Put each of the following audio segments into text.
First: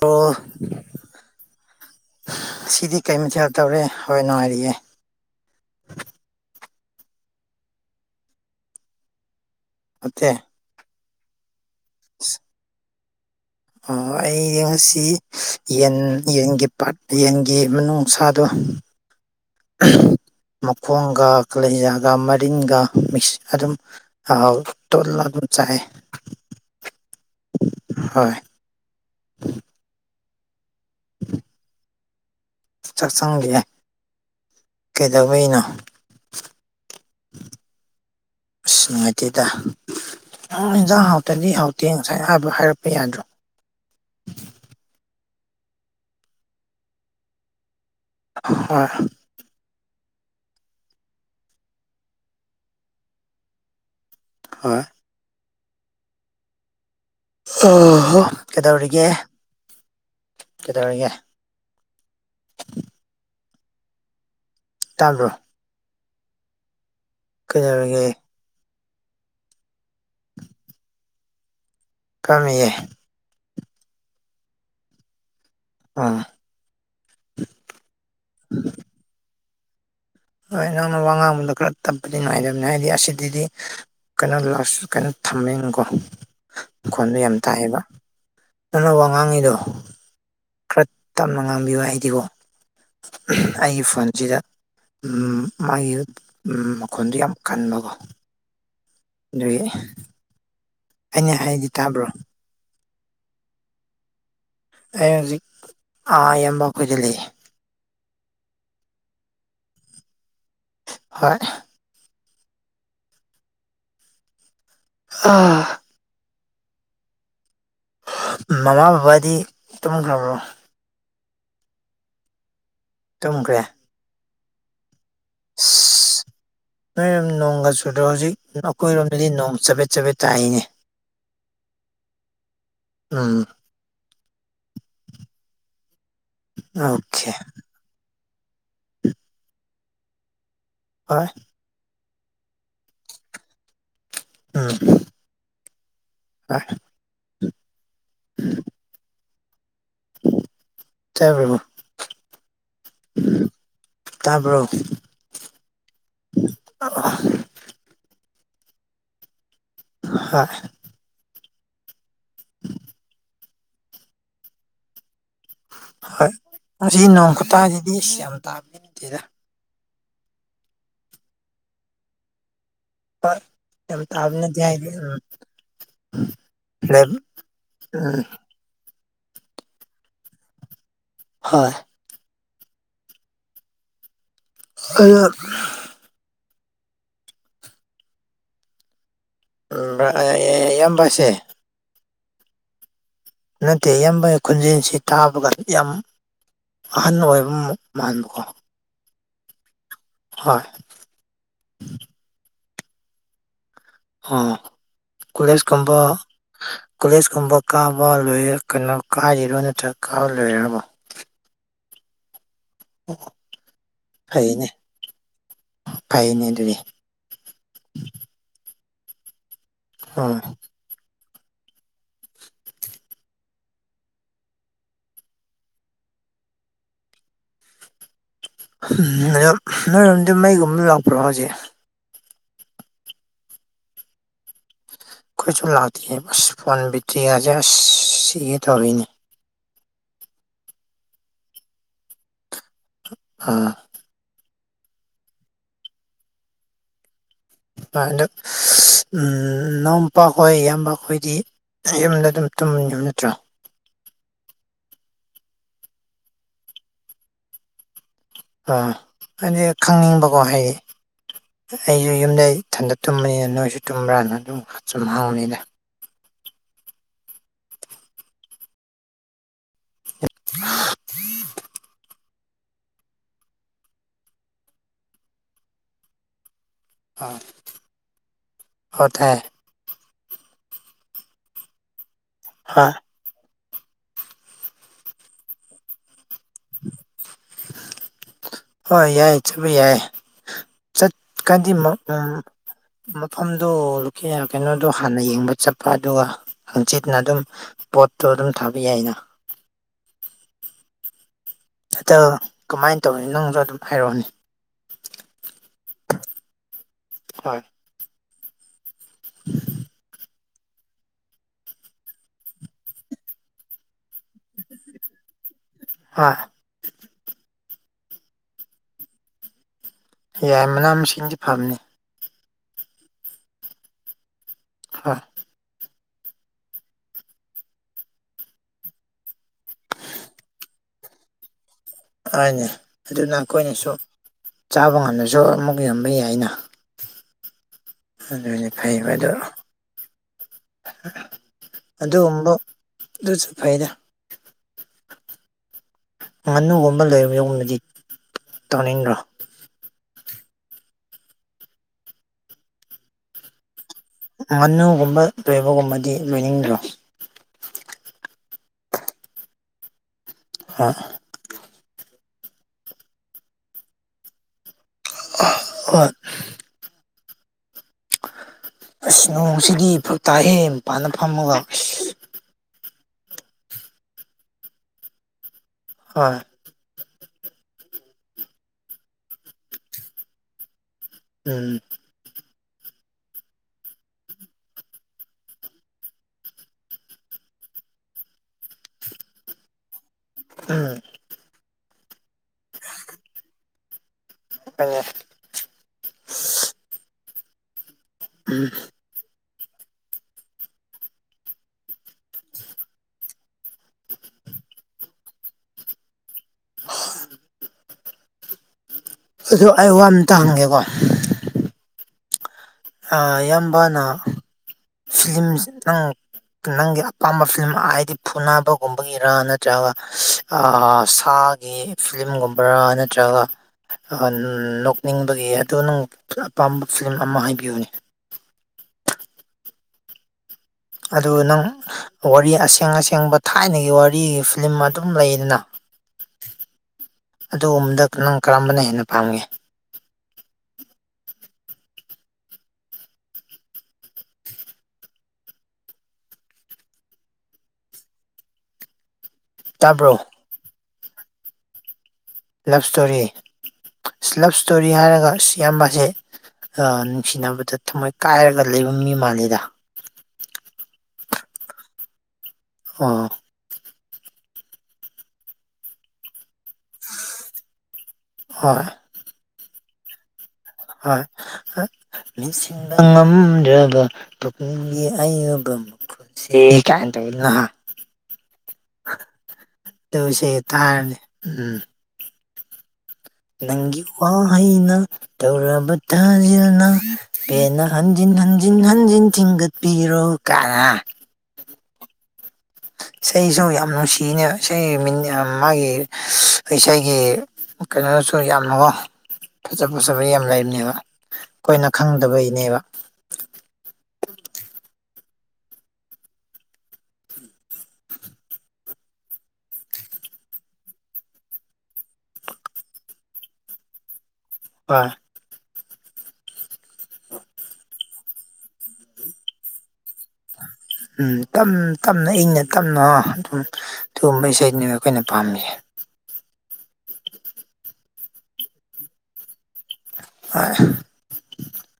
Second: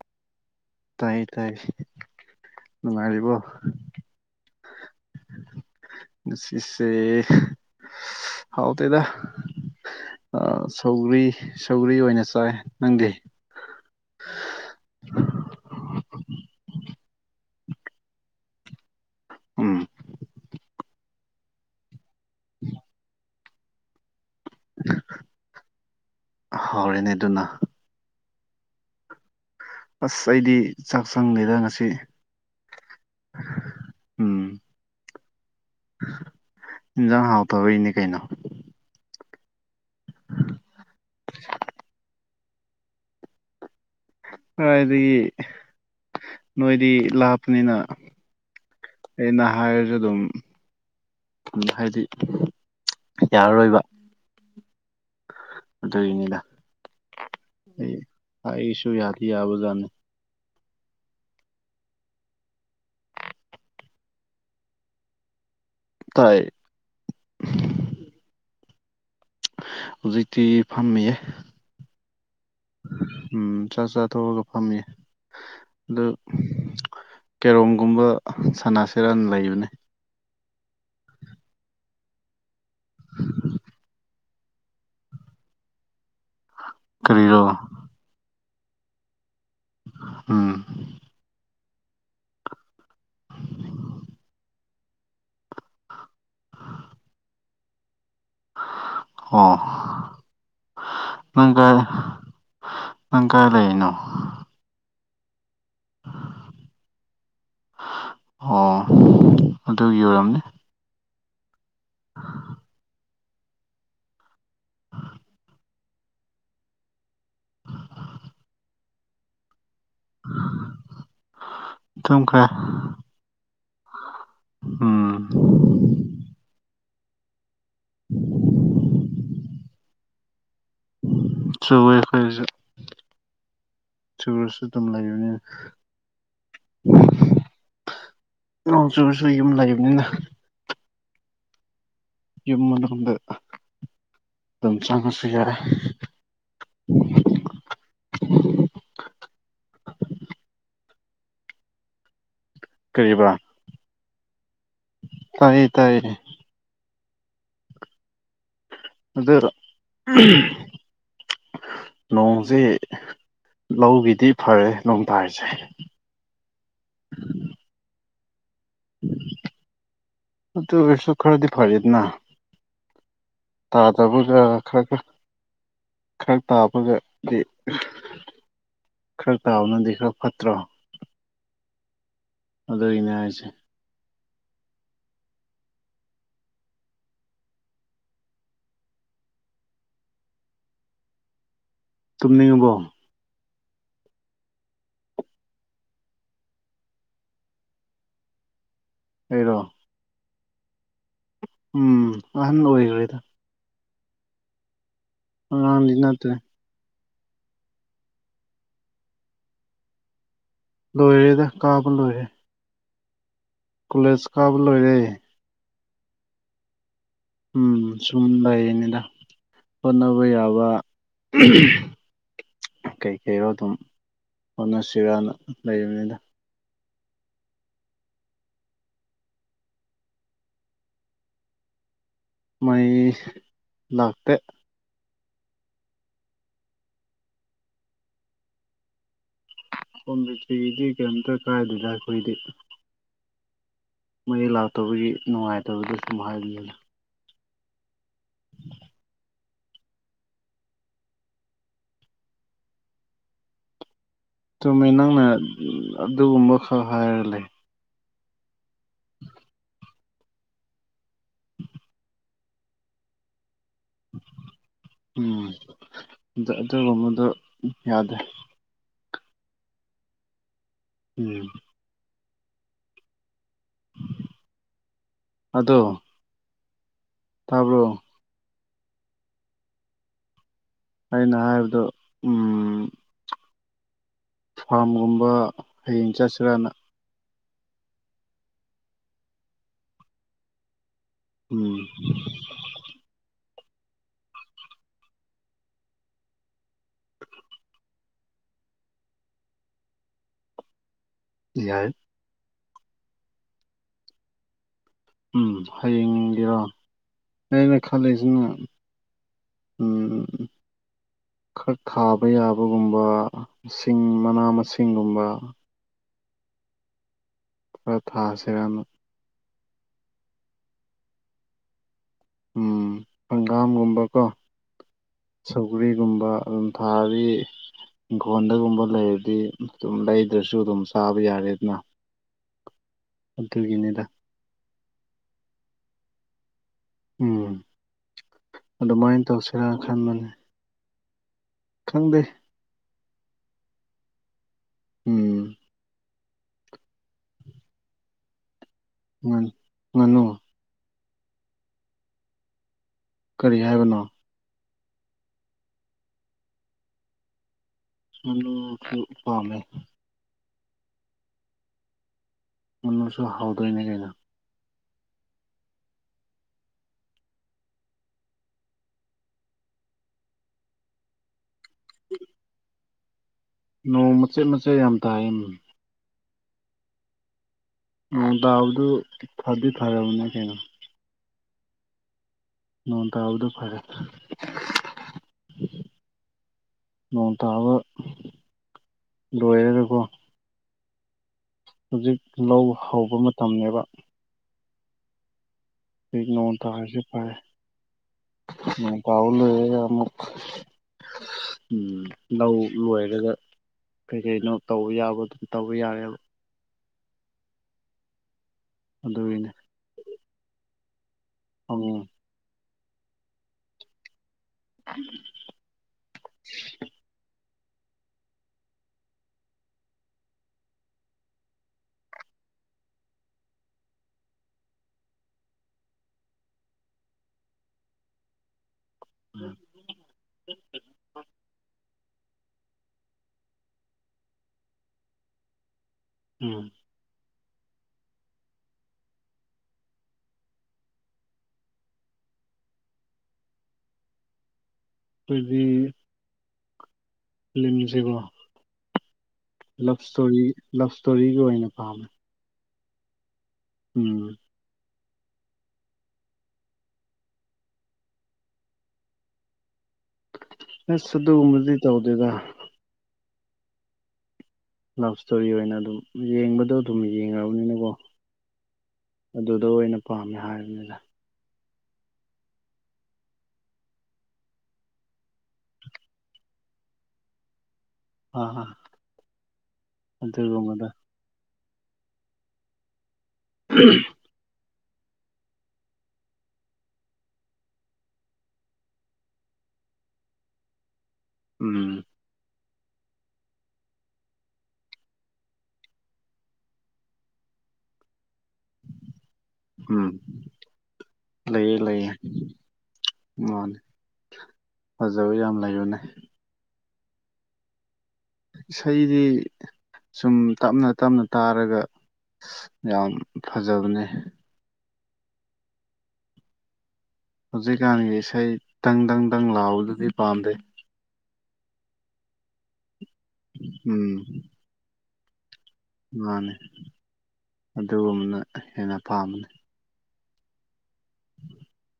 ꯑꯣ ꯇꯥꯏꯌꯦ ꯇꯥꯏꯌꯦ ꯉꯁꯤꯗꯤ ꯀꯩ ꯃꯊꯦꯜ ꯇꯧꯔꯦ ꯍꯣꯏ ꯅꯨꯡꯉꯥꯏꯔꯤꯌꯦ ꯁꯦ ꯍꯥꯎꯇꯦꯗ ꯅꯠꯇꯦ ꯑꯥ ꯁꯧꯒ꯭ꯔꯤ ꯁꯧꯒ꯭ꯔꯤ ꯑꯣꯏꯅ ꯆꯥꯏ ꯅꯪꯗꯤ ꯑꯣ ꯑꯩꯗꯤ ꯉꯁꯤ ꯌꯦꯟ ꯌꯦꯟꯒꯤ ꯄꯥꯠ ꯌꯦꯟꯒꯤ ꯃꯅꯨꯡꯁꯥꯗꯣ ꯎꯝ ꯃꯈꯣꯡ ꯀꯂꯦꯖꯥꯒ ꯃꯔꯤꯟꯒ ꯃꯤꯛꯁ ꯑꯗꯨꯝ ꯑꯧ ꯇꯣꯠꯂ ꯑꯗꯨꯝ ꯆꯥꯏ ꯍꯥꯎꯔꯦꯅꯦ ꯑꯗꯨꯅ ꯍꯣꯏ [inaudible] ꯑꯁ ꯑꯩꯗꯤ ꯆꯥꯛ ꯆꯪꯗꯦꯗ ꯉꯁꯤ ꯆꯥꯛꯁꯪꯒꯤꯅꯦ ꯎꯝ ꯀꯩꯗꯧꯕꯩꯅꯣ ꯏꯟꯖꯥꯡ ꯍꯥꯎꯇꯕꯒꯤꯅꯦ ꯀꯩꯅꯣ ꯅꯠꯇꯦꯗ ꯑꯣ ꯏꯟꯖꯥꯡ ꯍꯥꯎꯇ꯭ꯔꯗꯤ ꯍꯥꯎꯇꯦ ꯉꯁꯥꯏꯅ ꯍꯥꯏꯕ ꯍꯥꯏꯔꯛꯄ ꯌꯥꯗ꯭ꯔꯣ ꯀꯔꯥꯏꯗꯒꯤ ꯅꯣꯏꯗꯤ ꯂꯥꯞꯄꯅꯤꯅ ꯍꯣꯏ ꯑꯩꯅ ꯍꯥꯏꯔꯁꯨ ꯑꯗꯨꯝ ꯍꯥꯏꯗꯤ ꯌꯥꯔꯔꯣꯏꯕ ꯍꯣꯏ ꯑꯗꯨꯒꯤꯅꯤꯗ ꯑꯣ ꯑꯩꯁꯨ ꯀꯩꯗꯧꯔꯤꯒꯦ ꯌꯥꯗꯤ ꯌꯥꯕꯖꯥꯠꯅꯤ ꯀꯩꯗꯧꯔꯤꯒꯦ ꯇꯥꯕ꯭ꯔꯣ ꯇꯥꯏ ꯀꯩꯗꯧꯔꯤꯒꯦ ꯍꯧꯖꯤꯛꯇꯤ ꯐꯝꯃꯤꯌꯦ ꯀꯃꯤꯌꯦ ꯎꯝ ꯆꯥꯛ ꯆꯥ ꯇꯣꯛꯂꯒ ꯐꯝꯃꯤ ꯑꯗꯨ ꯎꯝ ꯀꯦꯔꯣꯝꯒꯨꯝꯕ ꯁꯅꯥꯁꯤꯔꯥꯅ ꯂꯩꯕꯅꯦ ꯍꯣꯏ ꯅꯪꯅ ꯋꯥ ꯉꯥꯡꯕꯗ ꯈꯔ ꯇꯞꯄꯗꯤ ꯅꯨꯡꯉꯥꯏꯇꯕꯅꯤ ꯍꯥꯏꯗꯤ ꯑꯁꯤꯗꯗꯤ ꯀꯩꯅꯣ ꯂꯥꯁ ꯀꯩꯅꯣ ꯊꯝꯃꯦꯅꯀꯣ ꯃꯈꯣꯟꯗꯣ ꯌꯥꯝ ꯀꯔꯤꯔꯣ ꯇꯥꯏꯌꯦꯕ ꯅꯪꯅ ꯋꯥ ꯉꯥꯡꯉꯤꯗꯣ ꯎꯝ ꯈꯔ ꯇꯞꯅ ꯉꯥꯡꯕꯤꯌꯨ ꯍꯥꯏꯗꯤꯀꯣ ꯑꯩꯒꯤ ꯐꯣꯟꯖꯤꯗ ꯎꯝ ꯃꯥꯒꯤ ꯎꯝ ꯃꯈꯣꯟꯗꯨ ꯌꯥꯝ ꯀꯟꯕꯀꯣ ꯑꯣ ꯗꯨꯏ ꯑꯩꯅ ꯅꯪ ꯍꯥꯏꯗꯤ ꯀꯥꯏ ꯇꯕ꯭ꯔꯣ ꯅꯪ ꯀꯥꯏ ꯂꯩꯩꯅꯣ ꯑꯩ ꯍꯧꯖꯤꯛ ꯑꯥ ꯌꯥꯝꯕ ꯈꯣꯏꯗꯂꯩ ꯑꯣ ꯑꯗꯨꯒꯤ ꯑꯣꯏꯔꯝꯅꯤ ꯍꯣꯏ [inaudible] ꯑꯥ ꯃꯃꯥ ꯕꯕꯥꯗꯤ ꯇꯨꯝꯒ꯭ꯔꯕꯣ ꯇꯨꯝꯈ꯭ꯔꯦ ꯇꯨꯝꯈ꯭ꯔꯦ ꯎꯝ ꯑꯁ ꯅꯣꯏꯔꯝ ꯅꯣꯡꯒ ꯆꯨꯗ꯭ꯔꯣ ꯍꯧꯖꯤꯛ ꯑꯈꯣꯏꯔꯣꯝꯗꯗꯤ ꯅꯣꯡ ꯆꯕꯦꯠ ꯆꯕꯦꯠ ꯇꯥꯏꯅꯦ ꯆꯨꯋꯦ ꯑꯈꯣꯏꯖꯨ ꯎꯝ ꯆꯨꯔꯁꯨ ꯑꯗꯨꯝ ꯂꯩꯥꯕꯅꯤꯅ ꯑꯣꯈꯦ ꯅꯣꯡ ꯆꯨꯔꯁꯨ ꯌꯨꯝ ꯂꯩꯕꯅꯤꯅ ꯑꯥꯏ ꯌꯨꯝ ꯃꯅꯨꯡꯗ ꯑꯗꯨꯝ ꯆꯪꯉꯁꯨ ꯌꯥꯔꯦ ꯑꯥꯏ ꯇꯕ꯭ꯔꯣ ꯀꯩꯕ ꯇꯕ꯭ꯔꯣ ꯇꯥꯏꯌꯦ ꯇꯥꯏꯌꯦ ꯑꯥ ꯑꯗꯨꯔꯣ ꯍꯣꯏ ꯅꯣꯡꯖꯤ ꯂꯧꯒꯤꯗꯤ ꯐꯔꯦ ꯅꯣꯡ ꯇꯔꯤꯖꯦ ꯍꯣꯏ ꯑꯁꯤ ꯅꯣꯡꯈꯨꯇꯖꯤꯗꯤ ꯏꯁ ꯌꯥꯝ ꯇꯕꯗꯤ ꯅꯠꯇꯦꯗ ꯑꯗꯨ ꯑꯣꯏꯁꯨ ꯈꯔꯗꯤ ꯐꯔꯦꯗꯅ ꯍꯣꯏ ꯌꯥꯝ ꯇꯥꯕ ꯇꯥꯗꯕꯒ ꯅꯠꯇꯦ ꯍꯥꯏꯗꯤ ꯈꯔꯒ ꯎꯝ ꯈꯔ ꯇꯥꯕꯒꯗꯤ ꯎꯝ ꯈꯔ ꯇꯥꯕꯅꯗꯤ ꯈꯔ ꯐꯠꯇ꯭ꯔꯣ ꯍꯣꯏ ꯑꯗꯨꯏꯅꯦ ꯍꯥꯏꯁꯦ [unintelligible] ꯕ꯭ꯔ ꯏꯌꯥꯝꯕꯁꯦ ꯇꯨꯝꯅꯤꯡꯉꯕꯣ ꯅꯠꯇꯦ ꯏꯌꯥꯝꯕ ꯈꯣꯟꯖꯦꯜꯁꯤ ꯇꯕꯒ ꯌꯥꯝ ꯑꯍꯟ ꯑꯣꯏꯕ ꯃꯥꯟꯕꯀꯣ ꯑꯩꯔꯣ ꯍꯣꯏ ꯎꯝ [unintelligible] ꯍꯥ ꯀꯣꯂꯦꯁ ꯑꯉꯥꯡꯗꯤ ꯀꯨꯝꯕ ꯅꯠꯇ꯭ꯔꯦ ꯀꯣꯂꯦꯖ ꯀꯨꯝꯕ ꯀꯥꯕ ꯂꯣꯏꯔꯦ ꯀꯩꯅꯣ ꯀꯥꯔꯤꯔꯣ ꯅꯠꯇ꯭ꯔ ꯀꯥ ꯂꯣꯏꯔꯦꯗ ꯀꯥꯕ ꯂꯣꯏꯌꯦ ꯑꯣ ꯀꯣꯂꯦꯖ ꯀꯥꯕ ꯂꯣꯏꯔꯦ ꯐꯩꯅꯦ ꯑꯗꯨꯗꯤ ꯎꯝ ꯁꯨꯝ ꯂꯩꯔꯤꯅꯤꯗ ꯍꯣꯠꯅꯕ ꯑꯣ ꯌꯥꯕ ꯀꯩꯀꯩꯔꯣ ꯑꯗꯨꯝ ꯍꯣꯠꯅꯁꯤꯔꯅ ꯂꯩꯕꯅꯤꯗ ꯎꯝ ꯅꯦꯝ ꯅꯣꯏꯔꯣꯝꯗ ꯃꯩꯒꯨꯝꯕ ꯂꯥꯛꯄ꯭ꯔꯣ ꯍꯧꯖꯤꯛ ꯃꯩ ꯂꯥꯛꯇꯦ ꯑꯩꯈꯣꯏꯁꯨꯨ ꯂꯥꯛꯇꯤꯌꯦ ꯑꯁ ꯐꯣꯟ ꯕꯤꯔ꯭ꯇꯤꯀꯥꯁꯦ ꯑꯁ ꯁꯤꯒꯦ ꯇꯧꯔꯦꯅꯦ ꯐꯣꯟ ꯕꯦꯇ꯭ꯔꯤꯒꯤꯗꯤ ꯀꯩꯝꯇ ꯀꯥꯏꯗꯦꯗ ꯈꯣꯏꯗꯤ ꯑ ꯃꯩ ꯂꯥꯛꯇꯕꯒꯤ ꯅꯨꯡꯉꯥꯏꯇꯕꯒꯤ ꯋꯥꯅꯤꯗ ꯑ ꯍꯟꯗꯛ ꯎꯁ ꯏꯅꯥꯎꯄꯥꯈꯣꯏ ꯏꯌꯥꯝꯕꯈꯣꯏꯗꯤ ꯌꯨꯝꯗ ꯑꯗꯨꯝ ꯇꯨꯝꯃꯤ ꯅꯠꯇ꯭ꯔ ꯇꯨꯝꯃꯦ ꯅꯪꯅ ꯑꯗꯨꯒꯨꯝꯕ ꯈꯛ ꯍꯥꯏꯔ ꯂꯩ ꯑ ꯍꯥꯏꯗꯤ ꯈꯪꯅꯤꯡꯕꯀꯣ ꯍꯩ ꯑꯩꯁꯨ ꯌꯨꯝꯗ ꯏꯊꯟꯗ ꯇꯨꯝꯕꯅꯤꯅ ꯅꯣꯏꯁꯨ ꯇꯨꯝꯕ꯭ꯔꯥꯅ ꯑꯗꯨꯝ ꯁꯨꯝ ꯍꯪꯅꯤꯗ ꯑꯗ ꯑꯗꯨꯒꯨꯝꯕꯗꯨ ꯌꯥꯗ꯭ꯔꯦ ꯄꯤꯌꯨ ꯑꯗꯣ ꯇꯥꯕ꯭ꯔꯣ ꯍꯣꯏ ꯇꯥꯏꯌꯦ ꯑꯩꯅ ꯍꯥꯏꯕꯗꯣ ꯎꯝ ꯍꯥ ꯐꯥꯝꯒꯨꯝꯕ ꯍꯌꯦꯡ ꯆꯠꯁꯤꯔꯅ ꯍꯣꯏ ꯌꯥꯏ ꯆꯠꯄ ꯌꯥꯏ ꯆꯠꯀꯥꯟꯗꯤ ꯎꯝ ꯎꯝ ꯃꯐꯝꯗꯣ ꯀꯩꯅꯣꯗꯣ ꯍꯥꯟꯅ ꯌꯦꯡꯕ ꯆꯠꯄ ꯑꯗꯨꯒ ꯍꯪꯆꯤꯠꯅ ꯑꯗꯨꯝ ꯄꯣꯠꯇꯣ ꯑꯗꯨꯝ ꯊꯥꯕ ꯌꯥꯏꯅ ꯌꯥꯏ ꯀꯃꯥꯏ ꯇꯧꯅꯤ ꯅꯪꯁꯨ ꯑꯗꯨꯝ ꯍꯥꯏꯔꯛꯑꯣꯅꯦ ꯎꯝ ꯍꯌꯦꯡꯒꯤꯔꯥ ꯍꯣꯏ ꯑꯩꯅ ꯈꯜꯂꯤꯁꯤꯅ ꯎꯝ ꯈꯔ ꯊꯥꯕ ꯌꯥꯕꯒꯨꯝꯕ ꯁꯤꯡ ꯃꯅꯥ ꯃꯁꯤꯡꯒꯨꯝꯕ ꯍꯥ ꯈꯔ ꯊꯥꯁꯤꯔꯥꯕ ꯌꯥꯏ ꯃꯅꯥ ꯃꯁꯤꯡꯗꯤ ꯐꯕꯅꯤ ꯎꯝ ꯍꯪꯒꯥꯝꯒꯨꯝꯕꯀꯣ ꯍꯥ ꯎꯔꯤꯒꯨꯝꯕ ꯑꯗꯨꯝ ꯊꯥꯔꯤ ꯏꯪꯈꯣꯜꯗꯒꯨꯝꯕ ꯂꯩꯔꯗꯤ ꯑꯗꯨꯝ ꯂꯩꯗ꯭ꯔꯁꯨ ꯑꯗꯨꯝ ꯆꯥꯕ ꯌꯥꯔꯦꯗꯅ ꯍꯣꯏꯅꯦ ꯑꯗꯨꯅ ꯑꯈꯣꯏꯅꯁꯨ ꯑꯗꯨꯒꯤꯅꯤꯗ ꯆꯥꯕ ꯉꯝꯗ꯭ꯔꯁꯨ ꯑꯃꯨꯛ ꯌꯣꯟꯕ ꯌꯥꯏꯅ ꯎꯝ ꯑꯗꯨꯅꯤ ꯐꯩꯕ ꯑꯗꯨꯃꯥꯏꯟ ꯑꯗꯣ ꯇꯧꯁꯤꯔ ꯈꯟꯕꯅꯤ ꯑꯗꯨꯒꯨꯝꯕ ꯑꯗꯨꯁꯨ ꯐꯩꯗ ꯎꯝ ꯉꯥꯅꯨꯒꯨꯝꯕ ꯂꯣꯏꯌꯨꯝꯕꯗꯤ ꯇꯧꯅꯤꯡꯗ꯭ꯔꯣ ꯉꯅꯨ ꯀꯔꯤ ꯍꯥꯏꯕꯅꯣ ꯉꯅꯨꯒꯨꯝꯕ ꯂꯣꯏꯕꯒꯨꯝꯕꯗꯤ ꯂꯣꯏꯅꯤꯡꯗ꯭ꯔꯣ ꯉꯅꯨꯁꯨ ꯄꯥꯝꯃꯦ ꯍꯥ ꯉꯅꯨꯁꯨ ꯍꯥꯎꯗꯣꯏꯅꯦ ꯀꯩꯅꯣ [unintelligible] ꯑꯁ ꯅꯣꯡꯁꯤꯗꯤ ꯐ꯭ꯔꯛ ꯇꯥꯏꯍꯦ ꯃꯄꯥꯟꯅ ꯐꯝꯃꯒ ꯅꯣꯡ ꯃꯆꯦꯠ ꯃꯆꯦꯠ ꯌꯥꯝ ꯇꯥꯏꯌꯦꯃꯤ ꯍꯣꯏ ꯅꯣꯡ ꯇꯕꯗꯨ ꯐꯗꯤ ꯐꯔꯕꯅꯦ ꯀꯩꯅꯣ ꯎꯝ ꯅꯣꯡ ꯇꯕꯗꯨ ꯐꯔꯦ ꯅꯣꯡ ꯇꯕ ꯂꯣꯏꯔꯒꯀꯣ ꯎꯝ ꯍꯧꯖꯤꯛ ꯂꯧ ꯍꯧꯕ ꯃꯇꯝꯅꯦꯕ ꯑꯦ ꯑꯗꯩ ꯅꯣꯡ ꯇꯔꯤꯖꯦ ꯐꯔꯦ ꯎꯝ ꯅꯣꯡ ꯇꯕ ꯂꯣꯏꯔꯒ ꯑꯃꯨꯛ ꯎꯝ ꯂꯧ ꯂꯣꯏꯔꯒ ꯀꯩ ꯀꯩꯅꯣ ꯇꯧꯕ ꯌꯥꯕ ꯑꯗꯨꯝ ꯇꯧꯕ ꯌꯥꯔꯦꯕ ꯑꯗꯨꯒꯤꯅꯦ ꯑꯗꯣ ꯑꯩ ꯋꯥ ꯑꯝꯇ ꯍꯪꯒꯦꯀꯣ ꯎꯝ ꯑꯥ ꯏꯌꯥꯝꯕꯅ ꯐꯤꯂꯝꯁ ꯅꯪ ꯅꯪꯒꯤ ꯑꯄꯥꯝꯕ ꯐꯤꯂꯝ ꯍꯥꯏꯗꯤ ꯐꯨꯅꯕꯒꯨꯝꯕꯒꯤꯔ ꯅꯠꯇ꯭ꯔꯒ ꯑꯥ ꯁꯥꯒꯤ ꯐꯤꯂꯝꯒꯨꯝꯕ ꯕ꯭ꯔ ꯅꯠꯇ꯭ꯔꯒ ꯑꯥ ꯅꯣꯛꯅꯤꯡꯕꯒꯤ ꯑꯗꯨ ꯅꯪ ꯑꯄꯥꯝꯕ ꯐꯤꯂꯝ ꯑꯃ ꯍꯥꯏꯕꯤꯌꯨꯅꯦ [inaudible] ꯑꯗꯨ ꯅꯪ ꯋꯥꯔꯤ ꯑꯁꯦꯡ ꯑꯁꯦꯡꯕ ꯊꯥꯏꯅꯒꯤ ꯋꯥꯔꯤꯒꯤ ꯐꯤꯂꯝ ꯑꯗꯨꯝ ꯂꯩꯗꯅ ꯎꯝ ꯑꯗꯨꯒꯨꯝꯕꯗ ꯅꯪ ꯀꯔꯝꯕꯅ ꯍꯦꯟꯅ ꯄꯥꯝꯒꯦ ꯈꯣꯏꯗꯤ ꯐꯤꯂꯝꯖꯤꯒꯣ ꯂꯞ ꯇꯥꯕ꯭ꯔꯣ ꯏꯁꯇꯣꯔꯤ ꯂꯞ ꯏꯁꯇꯣꯔꯤꯒꯤ ꯑꯣꯏꯅ ꯄꯥꯝꯃꯦ ꯂꯞ ꯏꯁꯇꯣꯔꯤ ꯎꯝ ꯗꯨꯏꯍꯥꯏꯔꯒ ꯑꯁ ꯏꯌꯥꯝꯕꯖꯦ ꯅꯨꯡꯁꯤꯅꯕꯗ ꯊꯃꯣꯏ ꯀꯥꯏꯔꯒ ꯂꯩꯕ ꯃꯤ ꯃꯥꯂꯦꯗ ꯑꯁ ꯑꯗꯨꯒꯨꯝꯕꯗꯤ ꯇꯧꯗꯦꯗ ꯑꯥ ꯂꯞ ꯁ꯭ꯇꯣꯔꯤ ꯑꯣꯏꯅ ꯑꯗꯨꯝ ꯌꯦꯡꯕꯗꯣ ꯑꯗꯨꯝ ꯌꯦꯡꯔꯕꯅꯤꯅꯀꯣ ꯍꯣꯏ ꯑꯗꯨꯗꯣ ꯑꯣꯏꯅ ꯄꯥꯝꯃꯦ ꯍꯥꯏ ꯍꯥꯏ ꯃꯤꯟꯁꯤꯟꯕ ꯉꯝꯗ꯭ꯔꯕ ꯄꯨꯛꯅꯤꯡꯒꯤ ꯑꯌꯨꯕ ꯃꯈꯨꯜꯁꯦ ꯁꯤ ꯀꯅ ꯇꯧꯔꯤꯅꯣ ꯍꯥ ꯑꯥ ꯑꯥ ꯇꯨꯂꯨꯁꯦ ꯑꯗꯨꯒꯨꯝꯕꯗ ꯊꯔꯕꯅꯦ ꯎꯝ ꯅꯪꯒꯤ ꯋꯥꯍꯩꯅ ꯊꯧꯔꯕ ꯇꯖꯤꯜꯅ ꯄꯦꯟꯅ ꯍꯟꯖꯤꯟ ꯍꯟꯖꯤꯟ ꯍꯟꯖꯤꯟ ꯊꯤꯟꯗꯠꯄꯤꯔꯣ ꯄꯤꯔꯣ ꯀꯥꯏꯅ ꯎꯝ ꯏꯁꯩꯁꯨ ꯌꯥꯝ ꯅꯨꯡꯁꯤꯅ ꯏꯁꯩ ꯃꯥꯒꯤ ꯏꯁꯩꯒꯤ ꯀꯩꯅꯣ ꯁꯨꯔ ꯌꯥꯝꯃꯨꯑꯣ ꯐꯖ ꯎꯝ ꯐꯖꯕ ꯌꯥꯝ ꯂꯩꯕꯅꯦꯕ ꯂꯩꯌꯦ ꯑꯩꯈꯣꯏꯅ ꯂꯩꯌꯦ ꯈꯪꯗꯕꯒꯤꯅꯦꯕ ꯃꯥꯅꯦ ꯐꯖꯕ ꯌꯥꯝ ꯂꯩꯕꯅꯦ ꯏꯁꯩꯗꯤ ꯁꯨꯝ ꯇꯞꯅ ꯇꯞꯅ ꯇꯥꯔꯒ ꯌꯥꯝ ꯐꯖꯕꯅꯦ ꯑꯣꯏ ꯍꯧꯖꯤꯛꯀꯥꯟꯒꯤ ꯏꯁꯩ ꯇꯪ ꯗꯪ ꯗꯪ ꯂꯥꯎꯕꯗꯨꯗꯤ ꯄꯥꯝꯗꯦ ꯎꯝ ꯇꯞꯅ ꯏꯪꯅ ꯇꯞꯅ ꯑꯗꯨꯝ ꯎꯝ ꯑꯗꯨꯒꯨꯝꯕ ꯏꯁꯩꯅꯤꯅ ꯑꯩꯈꯣꯏꯅ ꯄꯥꯝꯃꯤꯁꯦ ꯃꯥꯅꯤ ꯑꯗꯨꯒꯨꯝꯕꯅ ꯍꯦꯟꯅ ꯄꯥꯝꯕꯅꯤ ꯑꯥ ꯍꯦ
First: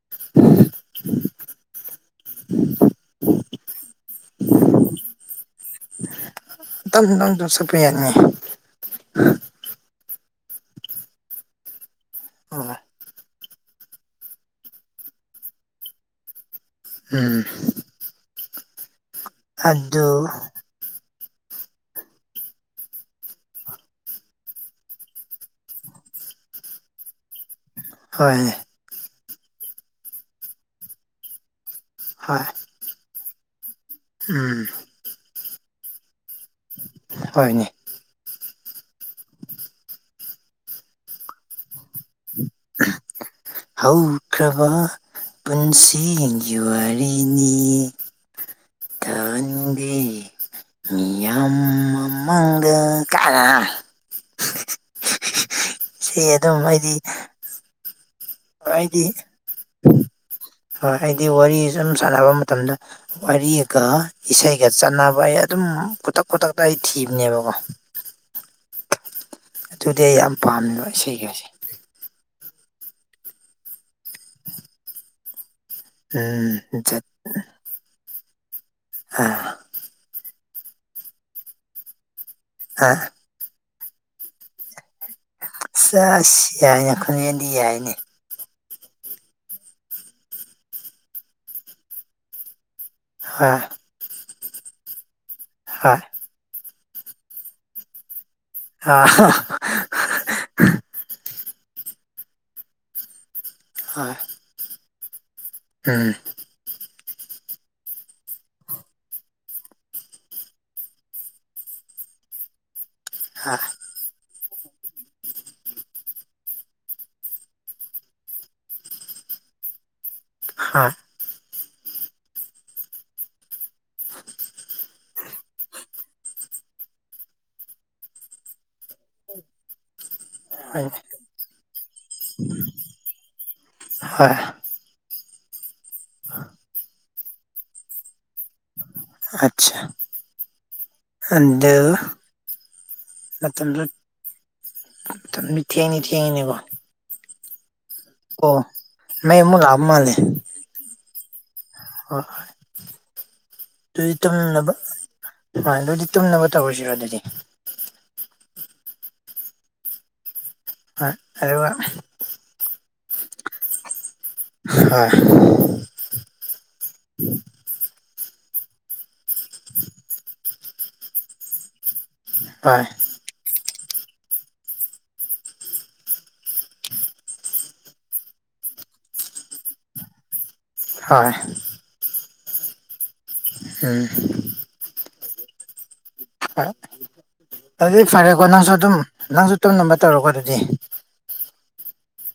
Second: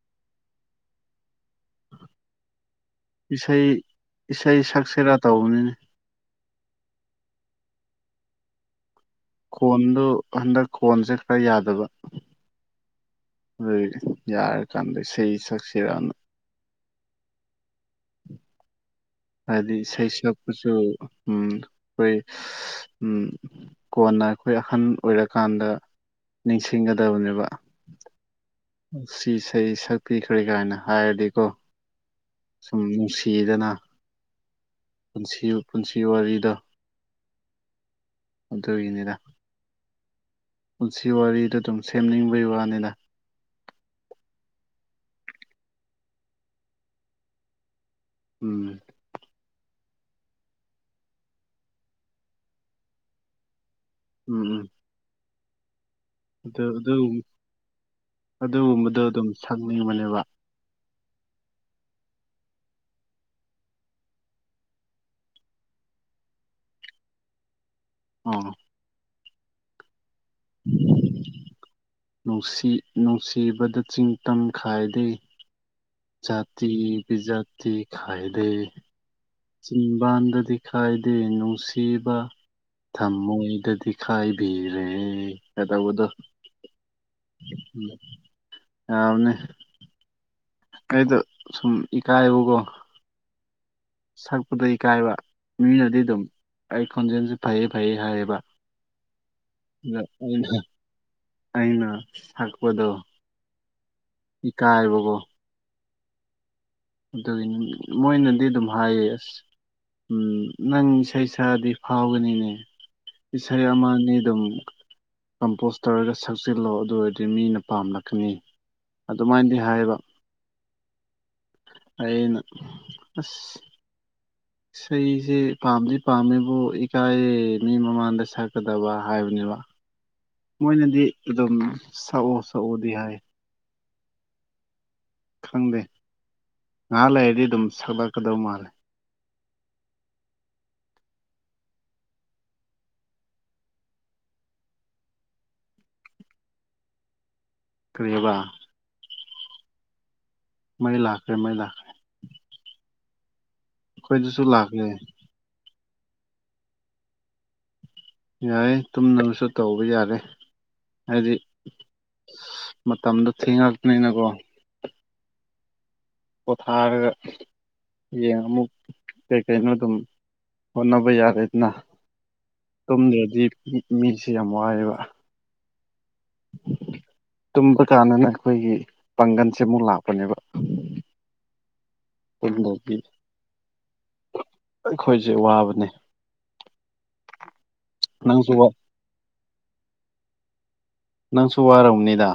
[inaudible] ꯏꯁꯩ ꯏꯁꯩ ꯁꯛꯁꯤꯔꯥ ꯇꯧꯕꯅꯤꯅꯦ ꯁꯛꯄ ꯌꯥꯏꯅꯦ ꯈꯣꯟꯗꯨ ꯍꯟꯗꯛ ꯈꯣꯟꯁꯦ ꯈꯔ ꯌꯥꯗꯕ ꯑꯣ ꯑꯣ ꯑꯗꯨꯏ ꯌꯥꯔꯀꯥꯟꯗ ꯏꯁꯩ ꯁꯛꯁꯤꯔꯅ ꯎꯝ ꯍꯥꯏꯗꯤ ꯑꯗꯨ ꯏꯁꯩꯁꯤꯅ ꯑꯩꯈꯣꯏꯁꯨ ꯎꯝ ꯑꯩꯈꯣꯏ ꯎꯝ ꯀꯣꯟꯅ ꯑꯩꯈꯣꯏ ꯑꯍꯟ ꯑꯣꯏꯔꯀꯥꯟꯗ ꯅꯤꯡꯁꯤꯡꯒꯗꯕꯅꯦꯕ ꯍꯣꯏꯅꯦ ꯁꯤ ꯏꯁꯩ ꯁꯛꯄꯤꯈ꯭ꯔꯦ ꯀꯥꯏꯅ ꯍꯥꯏꯔꯗꯤꯀꯣ ꯍꯣꯏ ꯁꯨꯝ ꯅꯨꯡꯁꯤꯌꯦꯗꯅ ꯎꯝ ꯄꯨꯟꯁꯤ ꯄꯨꯟꯁꯤ ꯋꯥꯔꯤꯗ ꯍꯣꯏꯅꯦ ꯑꯗꯨꯒꯤꯅꯤꯗ [inaudible] ꯄꯨꯟꯁꯤ ꯋꯥꯔꯤꯗ ꯑꯗꯨꯝ ꯁꯦꯝꯅꯤꯡꯕꯩ ꯋꯥꯅꯤꯗ ꯍꯧꯈ꯭ꯔꯕ ꯄꯨꯟꯁꯤꯒꯤ ꯋꯥꯔꯤꯅꯤ ꯎꯝ ꯊꯟ ꯃꯤ ꯃꯤꯌꯥꯝ ꯃꯃꯥꯡꯗ ꯀꯥꯏꯅ ꯎꯝ ꯎꯝ ꯁꯤ ꯑꯗꯨꯝ ꯑꯗꯨ ꯑꯩꯗꯤ ꯑꯗꯨ ꯑꯗꯨꯒꯨꯝꯕꯗꯣ ꯑꯩꯗꯤ ꯑꯗꯨꯝ ꯊꯛꯅꯤꯡꯕꯅꯦꯕ ꯍꯣꯏ ꯑꯩꯗꯤ ꯋꯥꯔꯤ ꯁꯨꯝ ꯁꯥꯟꯅꯕ ꯃꯇꯝꯗ ꯋꯥꯔꯤꯒ ꯏꯁꯩꯒ ꯆꯥꯟꯅꯕ ꯑꯩ ꯑꯗꯨꯝ ꯎꯝ ꯈꯨꯗꯛ- ꯈꯨꯗꯛꯇ ꯑꯩ ꯊꯤꯕꯅꯦꯕꯀꯣ INAUDIBLE ꯑꯗꯨꯗꯤ ꯑꯩ ꯌꯥꯝ ꯄꯥꯝꯕ ꯏꯁꯩꯒꯁꯦ ꯅꯨꯡꯁꯤ- ꯅꯨꯡꯁꯤꯕꯗ ꯆꯤꯡ- ꯇꯝ ꯈꯥꯏꯗꯦ ꯎꯝ ꯖꯥꯇꯤ- ꯖꯠ ꯕꯤꯖꯥꯇꯤ ꯈꯥꯏ ꯗꯦ ꯑꯥ ꯆꯤꯟꯕꯥꯟꯗꯗꯤ ꯈꯥꯏꯗꯦ ꯅꯨꯡꯁꯤꯕ ꯑꯥ ꯊꯝꯃꯣꯏꯗꯗꯤ ꯈꯥꯏꯕꯤ UNINTELLIGIBLE ꯌꯥꯕꯅꯦ ꯑꯩꯗꯣ ꯁꯨꯝ ꯏꯀꯥꯏꯕ ꯀꯣ INAUDIBLE ꯁꯛꯄꯗꯨ ꯏꯀꯥꯏꯕ ꯃꯤꯅꯗꯤ ꯍꯣꯏ ꯑꯗꯨꯝ ꯑꯩ ꯈꯣꯟꯖꯦꯜꯖꯤ ꯐꯩꯌꯦ ꯐꯩꯌꯦ ꯍꯥꯏꯌꯦꯕ ꯑꯗ ꯑꯩꯅ INAUDIBLE ꯑꯩꯅ ꯁꯛꯄꯗꯣ ꯏꯀꯥꯏꯕ ꯀꯣ INAUDIBLE ꯑꯗꯨꯒꯤ ꯃꯣꯏꯅꯗꯤ ꯑꯗꯨꯝ ꯍꯥꯏꯌꯦ ꯎꯝ ꯅꯪ ꯏꯁꯩ ꯁꯛꯑꯗꯤ ꯐꯥꯎꯒꯅꯤꯅꯦ ꯍꯣꯏ ꯏꯁꯩ ꯑꯃꯅꯤꯅꯤ ꯑꯗꯨꯝ ꯀꯝꯄꯣꯖ ꯇꯧꯔꯒ ꯁꯛꯆꯤꯜꯂꯣ ꯑꯗꯨ ꯑꯣꯏꯔꯗꯤ ꯃꯤꯅ ꯄꯥꯝꯂꯛꯀꯅꯤ ꯑꯗꯨꯃꯥꯏꯅꯗꯤ ꯍꯥꯏꯑꯦꯕ INAUDIBLE ꯑꯩꯅ ꯑꯥꯁ ꯏꯁꯩꯖꯤ ꯄꯥꯝꯗꯤ ꯄꯥꯝꯃꯦꯕꯨ ꯏꯀꯥꯏꯌꯦ ꯃꯤ ꯃꯃꯥꯡꯗ ꯁꯛꯀꯗꯕ ꯍꯥꯏꯕꯅꯦꯕ ꯍꯣꯏ ꯃꯣꯏꯅꯗꯤ ꯑꯗꯨꯝ ꯁꯛꯑꯣ-ꯁꯛꯑꯣꯗꯤ ꯍꯥꯏ ꯍꯣꯏ ꯈꯪꯗꯦ INAUDIBLE ꯑꯥ ꯂꯩꯔꯗꯤ ꯑꯗꯨꯝ ꯁꯛꯂꯛꯀꯗꯧ ꯃꯥꯜꯂꯦ ꯑꯥꯆꯁꯥ ꯑꯗꯨ ꯃꯇꯝꯗꯨ-ꯃꯇꯝꯗꯤ ꯊꯦꯡꯗꯤ- ꯊꯦꯡꯉꯦꯅꯦꯕ ꯀꯣ ꯀ꯭ꯔꯤꯕꯥ ꯃꯩꯃꯨꯛ ꯂꯥꯛꯑ ꯃꯥꯜꯂꯦ UNINTELLIGIBLE ꯑꯩꯈꯣꯏꯗꯁꯨ INAUDIBLE ꯂꯥꯛꯂꯦ ꯍꯣꯏ ꯑꯗꯨꯗꯤ ꯇꯨꯝꯅꯕ ꯇꯧꯔꯖꯤꯔꯣ ꯑꯗꯨꯗꯤ ꯌꯥꯏꯌꯦ ꯇꯨꯝꯅꯕꯁꯨ ꯇꯧꯕ ꯌꯥꯔꯦ ꯍꯥꯏꯗꯤ UNINTELLIGIBLE ꯃꯇꯝꯗꯣ ꯊꯦꯡꯉꯛꯄꯅꯤꯅꯀꯣ INAUDIBLE ꯄꯣꯊꯥꯔꯒ ꯍꯌꯦꯡ ꯑꯃꯨꯛ ꯀꯩ- ꯀꯩꯅꯣ ꯑꯗꯨꯝ ꯍꯣꯠꯅꯕ ꯌꯥꯔꯦꯗꯅ ꯍꯣꯏ ꯇꯨꯝꯗ꯭ꯔꯥꯗꯤ ꯃꯤꯠ ꯃꯤꯠꯁꯦ ꯌꯥꯝ ꯋꯥꯏꯑꯦꯕ ꯇꯨꯝꯕ ꯀꯥꯟꯗꯅ ꯑꯩꯈꯣꯏꯒꯤ ꯄꯥꯡꯒꯜꯁꯦ ꯑꯃꯨꯛ ꯂꯥꯛꯄꯅꯦꯕ ꯍꯣꯏ [unintelligible] ꯎꯝ ꯑꯈꯣꯏꯖꯦ ꯋꯥꯕꯅꯦ ꯎꯝ ꯑꯗꯨꯗꯤ ꯐꯔꯦꯀꯣ ꯅꯪꯁꯨ ꯋꯥ ꯅꯪꯖꯨ ꯑꯗꯨꯝ ꯅꯪꯖꯨ ꯇꯨꯝꯅꯕ ꯇꯧꯔꯣꯀꯣ ꯑꯗꯨꯗꯤ ꯅꯪꯁꯨ ꯋꯥꯔꯝꯅꯤꯗ